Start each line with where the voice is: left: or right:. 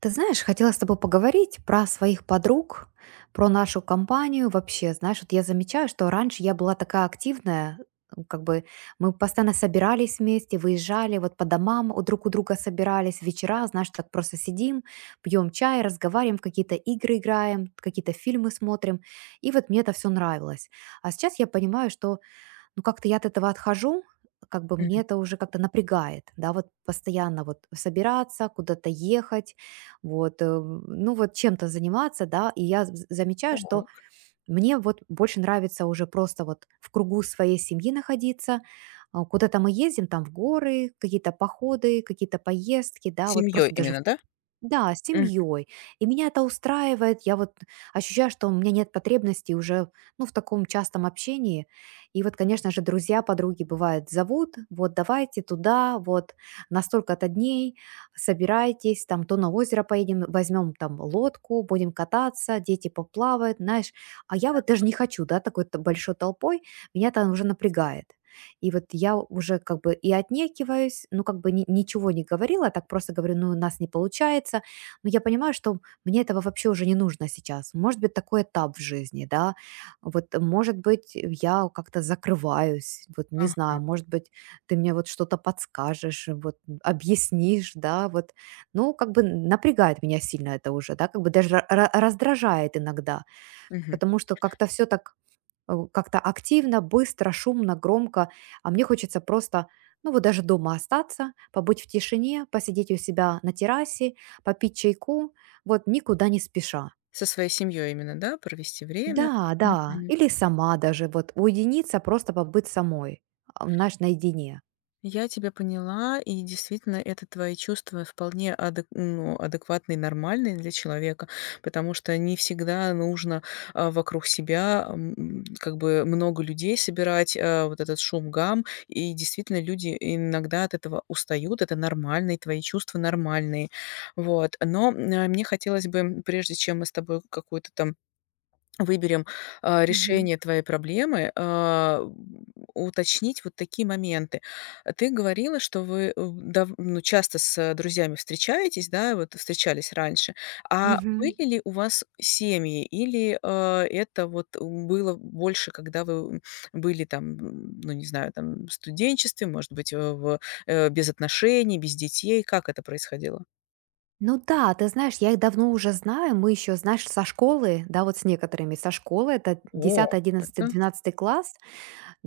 right: Ты знаешь, хотела с тобой поговорить про своих подруг, про нашу компанию вообще. Знаешь, вот я замечаю, что раньше я была такая активная, как бы мы постоянно собирались вместе, выезжали вот по домам, у друг у друга собирались вечера, знаешь, так просто сидим, пьем чай, разговариваем, в какие-то игры играем, какие-то фильмы смотрим. И вот мне это все нравилось. А сейчас я понимаю, что ну, как-то я от этого отхожу, как бы мне
left: Мгм.
right: это уже как-то напрягает, да, вот постоянно вот собираться, куда-то ехать, вот, ну, вот чем-то заниматься, да, и я замечаю, что
left: Так.
right: мне вот больше нравится уже просто вот в кругу своей семьи находиться, а, куда-то мы ездим, там в горы, какие-то походы, какие-то поездки, да, вот
left: Семьей
right: просто даже.
left: именно, да?
right: Да, с
left: М,
right: семьей. И меня это устраивает. Я вот ощущаю, что у меня нет потребности уже, ну, в таком частом общении. И вот, конечно же, друзья, подруги бывают зовут, вот давайте туда, вот на столько-то дней собирайтесь, там то на озеро поедем, возьмем там лодку, будем кататься, дети поплавают, знаешь. А я вот даже не хочу, да, такой большой толпой, меня там уже напрягает. И вот я уже как бы и отнекиваюсь, ну, как бы ничего не говорила, так просто говорю, ну, у нас не получается. Но я понимаю, что мне этого вообще уже не нужно сейчас. Может быть, такой этап в жизни, да. Вот, может быть, я как-то закрываюсь, вот, не
left: ага,
right: знаю, может быть, ты мне вот что-то подскажешь, вот, объяснишь, да, вот. Ну, как бы напрягает меня сильно это уже, да, как бы даже раздражает иногда,
left: мгм.
right: потому что как-то все так как-то активно, быстро, шумно, громко, а мне хочется просто, ну вот даже дома остаться, побыть в тишине, посидеть у себя на террасе, попить чайку, вот никуда не спеша.
left: Со своей семьей именно, да, провести время?
right: Да, да,
left: Мгм.
right: или сама даже, вот уединиться, просто побыть самой, а, знаешь, наедине.
left: Я тебя поняла, и действительно, это твои чувства вполне ну, адекватные, нормальные для человека, потому что не всегда нужно вокруг себя как бы много людей собирать, вот этот шум гам, и действительно люди иногда от этого устают, это нормально, и твои чувства нормальные, вот. Но мне хотелось бы, прежде чем мы с тобой какую-то там выберем,
right: Мгм.
left: решение твоей проблемы, уточнить вот такие моменты. А ты говорила, что вы, э, дав ну, часто с друзьями встречаетесь, да, вот встречались раньше. А
right: Мгм.
left: были ли у вас семьи или, это вот было больше, когда вы, были там, ну, не знаю, там в студенчестве, может быть, в, без отношений, без детей? Как это происходило?
right: Ну да, ты знаешь, я их давно уже знаю, мы еще, знаешь, со школы, да, вот с некоторыми, со школы, это
left: О,
right: десятый, одиннадцатый,
left: это.
right: двенадцатый класс.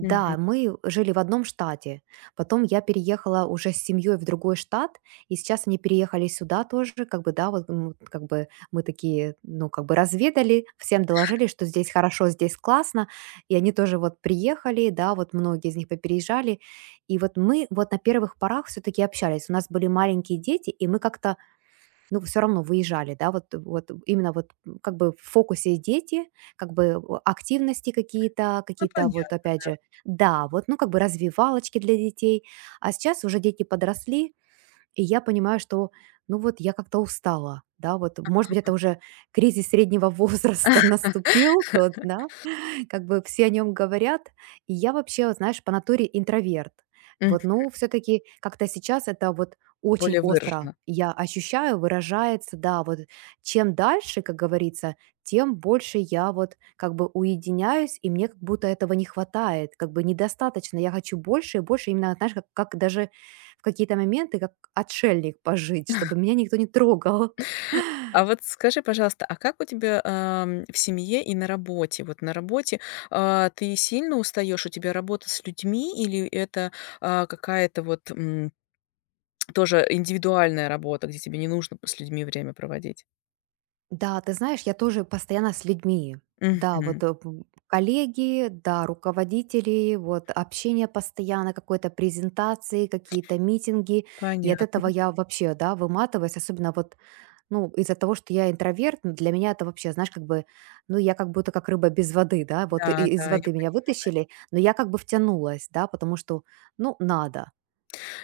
left: Мгм.
right: мы жили в одном штате. Потом я переехала уже с семьей в другой штат, и сейчас они переехали сюда тоже, как бы, да, вот вот как бы мы такие, ну, как бы разведали, всем доложили, что здесь хорошо, здесь классно, и они тоже вот приехали, да, вот многие из них попереезжали, и вот мы вот на первых порах все-таки общались, у нас были маленькие дети, и мы как-то ну, все равно выезжали, да, вот именно вот, как бы в фокусе дети, как бы, активности какие-то,
left: Ну,
right: какие-то вот
left: понятно.
right: опять же да, вот, ну, как бы развивалочки для детей. А сейчас уже дети подросли, и я понимаю, что, ну, вот я как-то устала, да, вот. Может быть, это уже кризис среднего возраста наступил тот, да? Как бы все о нем говорят. И я вообще, вот знаешь, по натуре интроверт.
left: Мгм.
right: Вот, ну, все-таки как-то сейчас это вот очень
left: Более
right: остро
left: выраженно.
right: я ощущаю, выражается, да, вот чем дальше, как говорится, тем больше я вот как бы уединяюсь, и мне как будто этого не хватает, как бы недостаточно, я хочу больше и больше, именно, знаешь, как даже в какие-то моменты, как отшельник пожить, чтобы меня никто не трогал.
left: А вот скажи, пожалуйста, а как у тебя, в семье и на работе? Вот на работе, ты сильно устаешь? У тебя работа с людьми или это, какая-то вот, тоже индивидуальная работа, где тебе не нужно с людьми время проводить?
right: Да, ты знаешь, я тоже постоянно с людьми. Да, вот
left: Мгм.
right: коллеги, да, руководители, вот общение постоянно, какой-то презентации, какие-то митинги. И от этого
left: Понятно.
right: я вообще, да, выматываюсь, особенно вот, ну, из-за того, что я интроверт, ну, для меня это вообще, знаешь, как бы, ну, я как будто как рыба без воды, да, вот и-
left: Да,
right: и из
left: да, я
right: воды меня
left: пони
right: вытащили, но я как бы втянулась, да, потому что, ну, надо.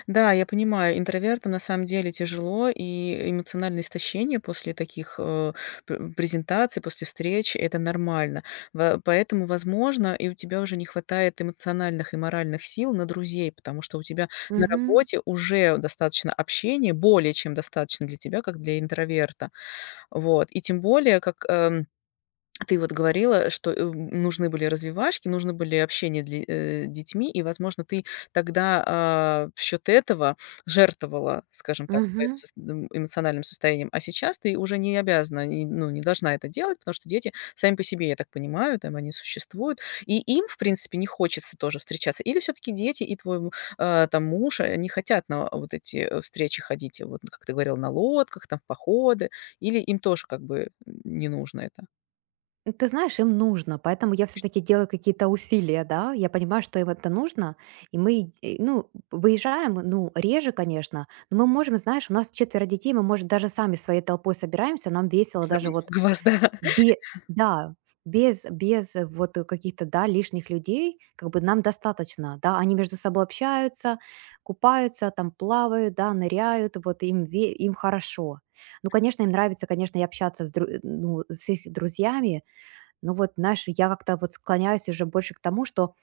left: да, я понимаю, интровертам на самом деле тяжело, и эмоциональное истощение после таких, э, пр презентаций, после встреч- это нормально. Во Поэтому, возможно, и у тебя уже не хватает эмоциональных и моральных сил на друзей, потому что у тебя на
right: Угу,
left: работе уже достаточно общения, более чем достаточно для тебя как для интроверта. Вот. И тем более, как, ты вот говорила, что, нужны были развивашки, нужны были общения для детьми, и, возможно, ты тогда, в счет этого жертвовала, скажем так, своим
right: угу.
left: эмоциональным состоянием. А сейчас ты уже не обязана, и, ну, не должна это делать, потому что дети сами по себе, я так понимаю, там они существуют, и им, в принципе, не хочется тоже встречаться. Или все-таки дети и твой, там муж, они хотят на вот эти, встречи ходить, вот, как ты говорила, на лодках, там, в походы, или им тоже как бы, не нужно это?
right: Ты знаешь, им нужно, поэтому я все-таки делаю какие-то усилия, да, я понимаю, что им это нужно, и мы, ну, выезжаем, ну, реже, конечно, но мы можем, знаешь, у нас четверо детей, мы, может, даже сами своей толпой собираемся, нам весело
left: Уже
right: даже вот,
left: много вас, да,
right: бе- да, без вот каких-то, да, лишних людей, как бы нам достаточно, да, они между собой общаются, купаются, там плавают, да, ныряют, вот им, им хорошо. Ну, конечно, им нравится, конечно, и общаться с, ну, с их друзьями, ну вот, знаешь, я как-то вот склоняюсь уже больше к тому, что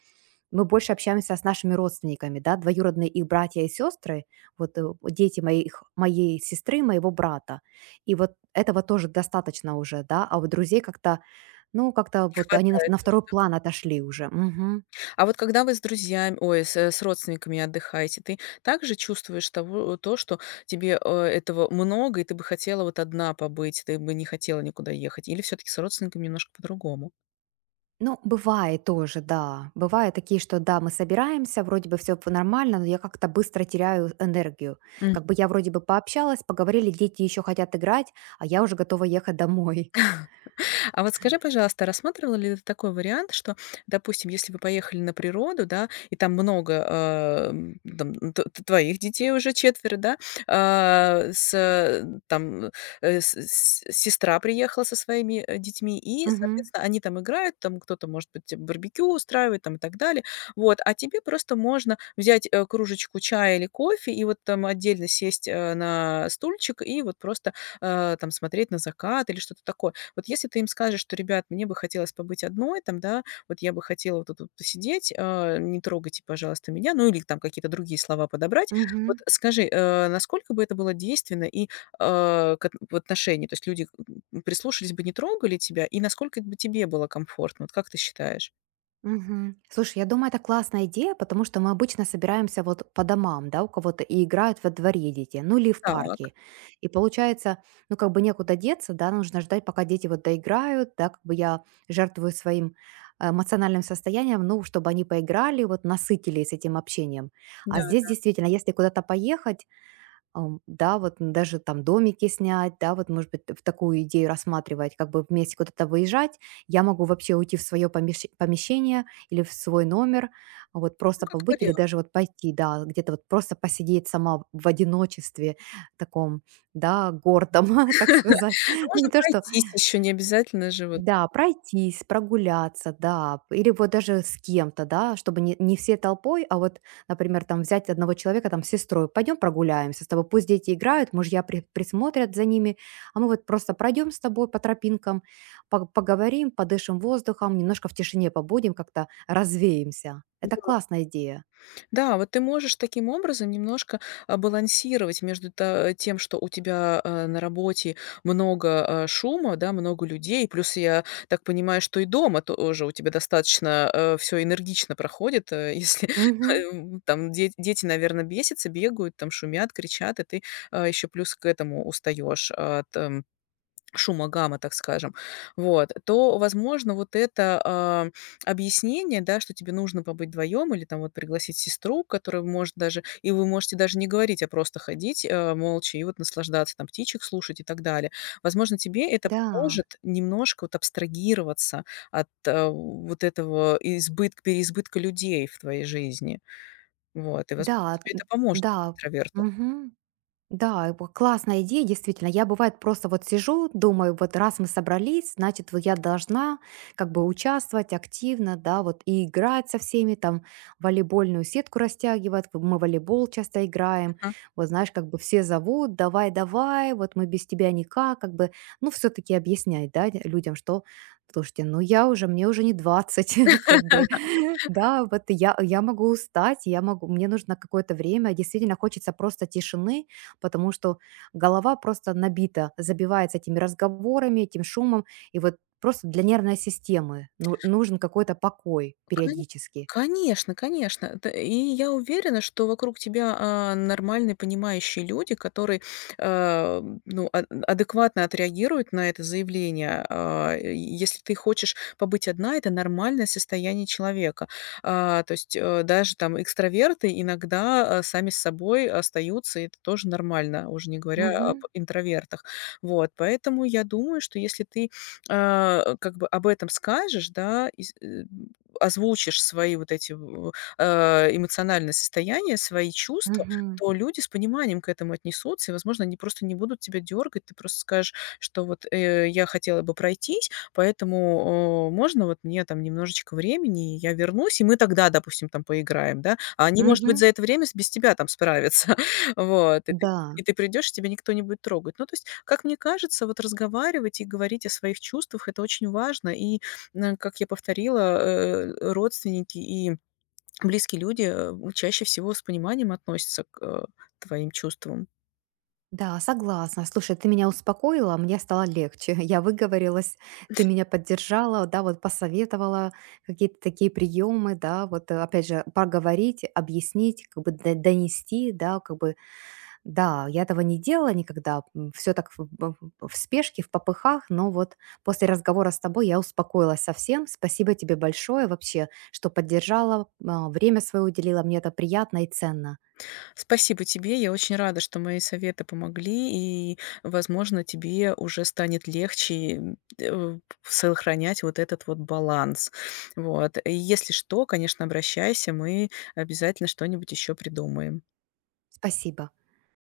right: мы больше общаемся с нашими родственниками, да, двоюродные их братья и сестры, вот вот дети моих, моей сестры, моего брата. И вот этого тоже достаточно уже, да, а вот друзей как-то, ну, как-то
left: не
right: вот они
left: хватает.
right: на второй план отошли уже. Мгм.
left: А вот когда вы с друзьями, ой, с родственниками отдыхаете, ты также чувствуешь то, что тебе, этого много, и ты бы хотела вот одна побыть, ты бы не хотела никуда ехать? Или все таки с родственниками немножко по-другому?
right: Ну, бывает тоже, да. Бывают такие, что да, мы собираемся, вроде бы все нормально, но я как-то быстро теряю энергию. Как бы я вроде бы пообщалась, поговорили, дети еще хотят играть, а я уже готова ехать домой.
left: А вот скажи, пожалуйста, рассматривала ли ты такой вариант, что, допустим, если вы поехали на природу, да, и там много, там, твоих детей уже четверо, да, там, сестра приехала со своими детьми, и,
right: Мгм.
left: соответственно, они там играют, там кто-то, может быть, барбекю устраивает, там и так далее. Вот, а тебе просто можно взять кружечку чая или кофе и вот там отдельно сесть на стульчик и вот просто там смотреть на закат или что-то такое. Вот если ты им скажешь, что: "Ребят, мне бы хотелось побыть одной там, да, вот я бы хотела вот тут вот посидеть, не трогайте, пожалуйста, меня". Ну, или там какие-то другие слова подобрать. Вот
right: Мгм.
left: скажи, насколько бы это было действенно и, в отношении? То есть люди, прислушались бы, не трогали тебя, и насколько бы тебе было комфортно? Вот как ты считаешь?
right: Мгм. Слушай, я думаю, это классная идея, потому что мы обычно собираемся вот по домам, да, у кого-то и играют во дворе дети, ну или в
left: Так,
right: парке. И получается, ну как бы некуда деться, да, нужно ждать, пока дети вот доиграют, да, как бы я жертвую своим эмоциональным состоянием, ну, чтобы они поиграли, вот насытились этим общением. А
left: да,
right: здесь действительно, если куда-то поехать, да, вот даже там домики снять, да, вот, может быть, в такую идею рассматривать, как бы вместе куда-то выезжать. Я могу вообще уйти в свое помещение или в свой номер, а вот
left: ну,
right: просто
left: как
right: побыть или
left: вариант.
right: даже вот пойти, да, где-то вот просто посидеть сама в одиночестве таком, да, гордом, так сказать.
left: Ну,
right: Ну,
left: можно
right: не то, что
left: пройтись еще, не обязательно же вот.
right: да, пройтись, прогуляться, да, или вот даже с кем-то, да, чтобы не, не все толпой, а вот, например, там взять одного человека, там, с сестрой, пойдем прогуляемся с тобой, пусть дети играют, мужья присмотрят за ними, а мы вот просто пройдем с тобой по тропинкам, поговорим, подышим воздухом, немножко в тишине побудем, как-то развеемся. Это
left: Да.
right: классная идея.
left: Да, вот ты можешь таким образом немножко, балансировать между тем, что у тебя, на работе много, шума, да, много людей. Плюс, я так понимаю, что и дома тоже у тебя достаточно, все энергично проходит. Если,
right: Мгм.
left: там де дети, наверное, бесятся, бегают, там шумят, кричат, и ты, еще плюс к этому устаешь от, шума, гамма, так скажем, вот, то, возможно, вот это, объяснение, да, что тебе нужно побыть вдвоем или там вот пригласить сестру, которая может даже и вы можете даже не говорить, а просто ходить, молча и вот наслаждаться, там, птичек слушать и так далее. Возможно, тебе это
right: Да,
left: поможет немножко вот абстрагироваться от, вот этого избытка переизбытка людей в твоей жизни. Вот, и, возможно,
right: да,
left: тебе это поможет,
right: да.
left: интроверту.
right: Мгм. Да, и классная идея, действительно. Я, бывает, просто вот сижу, думаю, вот раз мы собрались, значит, вот я должна как бы участвовать активно, да, вот и играть со всеми, там, волейбольную сетку растягивать, мы в волейбол часто играем,
left: Ага.
right: вот знаешь, как бы все зовут, давай, давай, вот мы без тебя никак, как бы, ну, все-таки объяснять, да, людям, что, слушайте, ну, я уже, мне уже не 20, как бы, да, вот я могу устать, я могу, мне нужно какое-то время, действительно хочется просто тишины, потому что голова просто набита, забивается этими разговорами, этим шумом. И вот просто для нервной системы нужен какой-то покой
left: Кон
right: периодически.
left: Конечно, конечно. Это и я уверена, что вокруг тебя, нормальные, понимающие люди, которые, ну, адекватно отреагируют на это заявление. И если ты хочешь побыть одна, это нормальное состояние человека. То есть, даже там экстраверты иногда, сами с собой остаются, и это тоже нормально, уже не говоря об
right: Мгм.
left: интровертах. Вот, поэтому я думаю, что если ты, как бы об этом скажешь, да, и озвучишь свои вот эти, эмоциональные состояния, свои чувства,
right: Мгм.
left: то люди с пониманием к этому отнесутся, и, возможно, они просто не будут тебя дергать. Ты просто скажешь, что вот, я хотела бы пройтись, поэтому, можно вот мне там немножечко времени, и я вернусь, и мы тогда, допустим, там поиграем, да. А они, может быть,
right: Мгм.
left: за это время с без тебя там справятся. Вот, и ты
right: Да.
left: и ты придешь, и тебя никто не будет трогать. Ну, то есть, как мне кажется, вот разговаривать и говорить о своих чувствах- это очень важно, и Н как я повторила, родственники и близкие люди, чаще всего с пониманием относятся к, твоим чувствам.
right: Да, согласна. Слушай, ты меня успокоила, мне стало легче. Я выговорилась, ты меня поддержала, да, вот посоветовала какие-то такие приемы, да, вот опять же, поговорить, объяснить, как бы донести, да, как бы. Да, я этого не делала никогда. Все так в, в спешке, в попыхах, но вот после разговора с тобой я успокоилась совсем. Спасибо тебе большое вообще, что поддержала, а, время свое уделила. Мне это приятно и ценно.
left: Спасибо тебе. Я очень рада, что мои советы помогли, и, возможно, тебе уже станет легче, сохранять вот этот вот баланс. Вот. И если что, конечно, обращайся, мы обязательно что-нибудь еще придумаем.
right: Спасибо.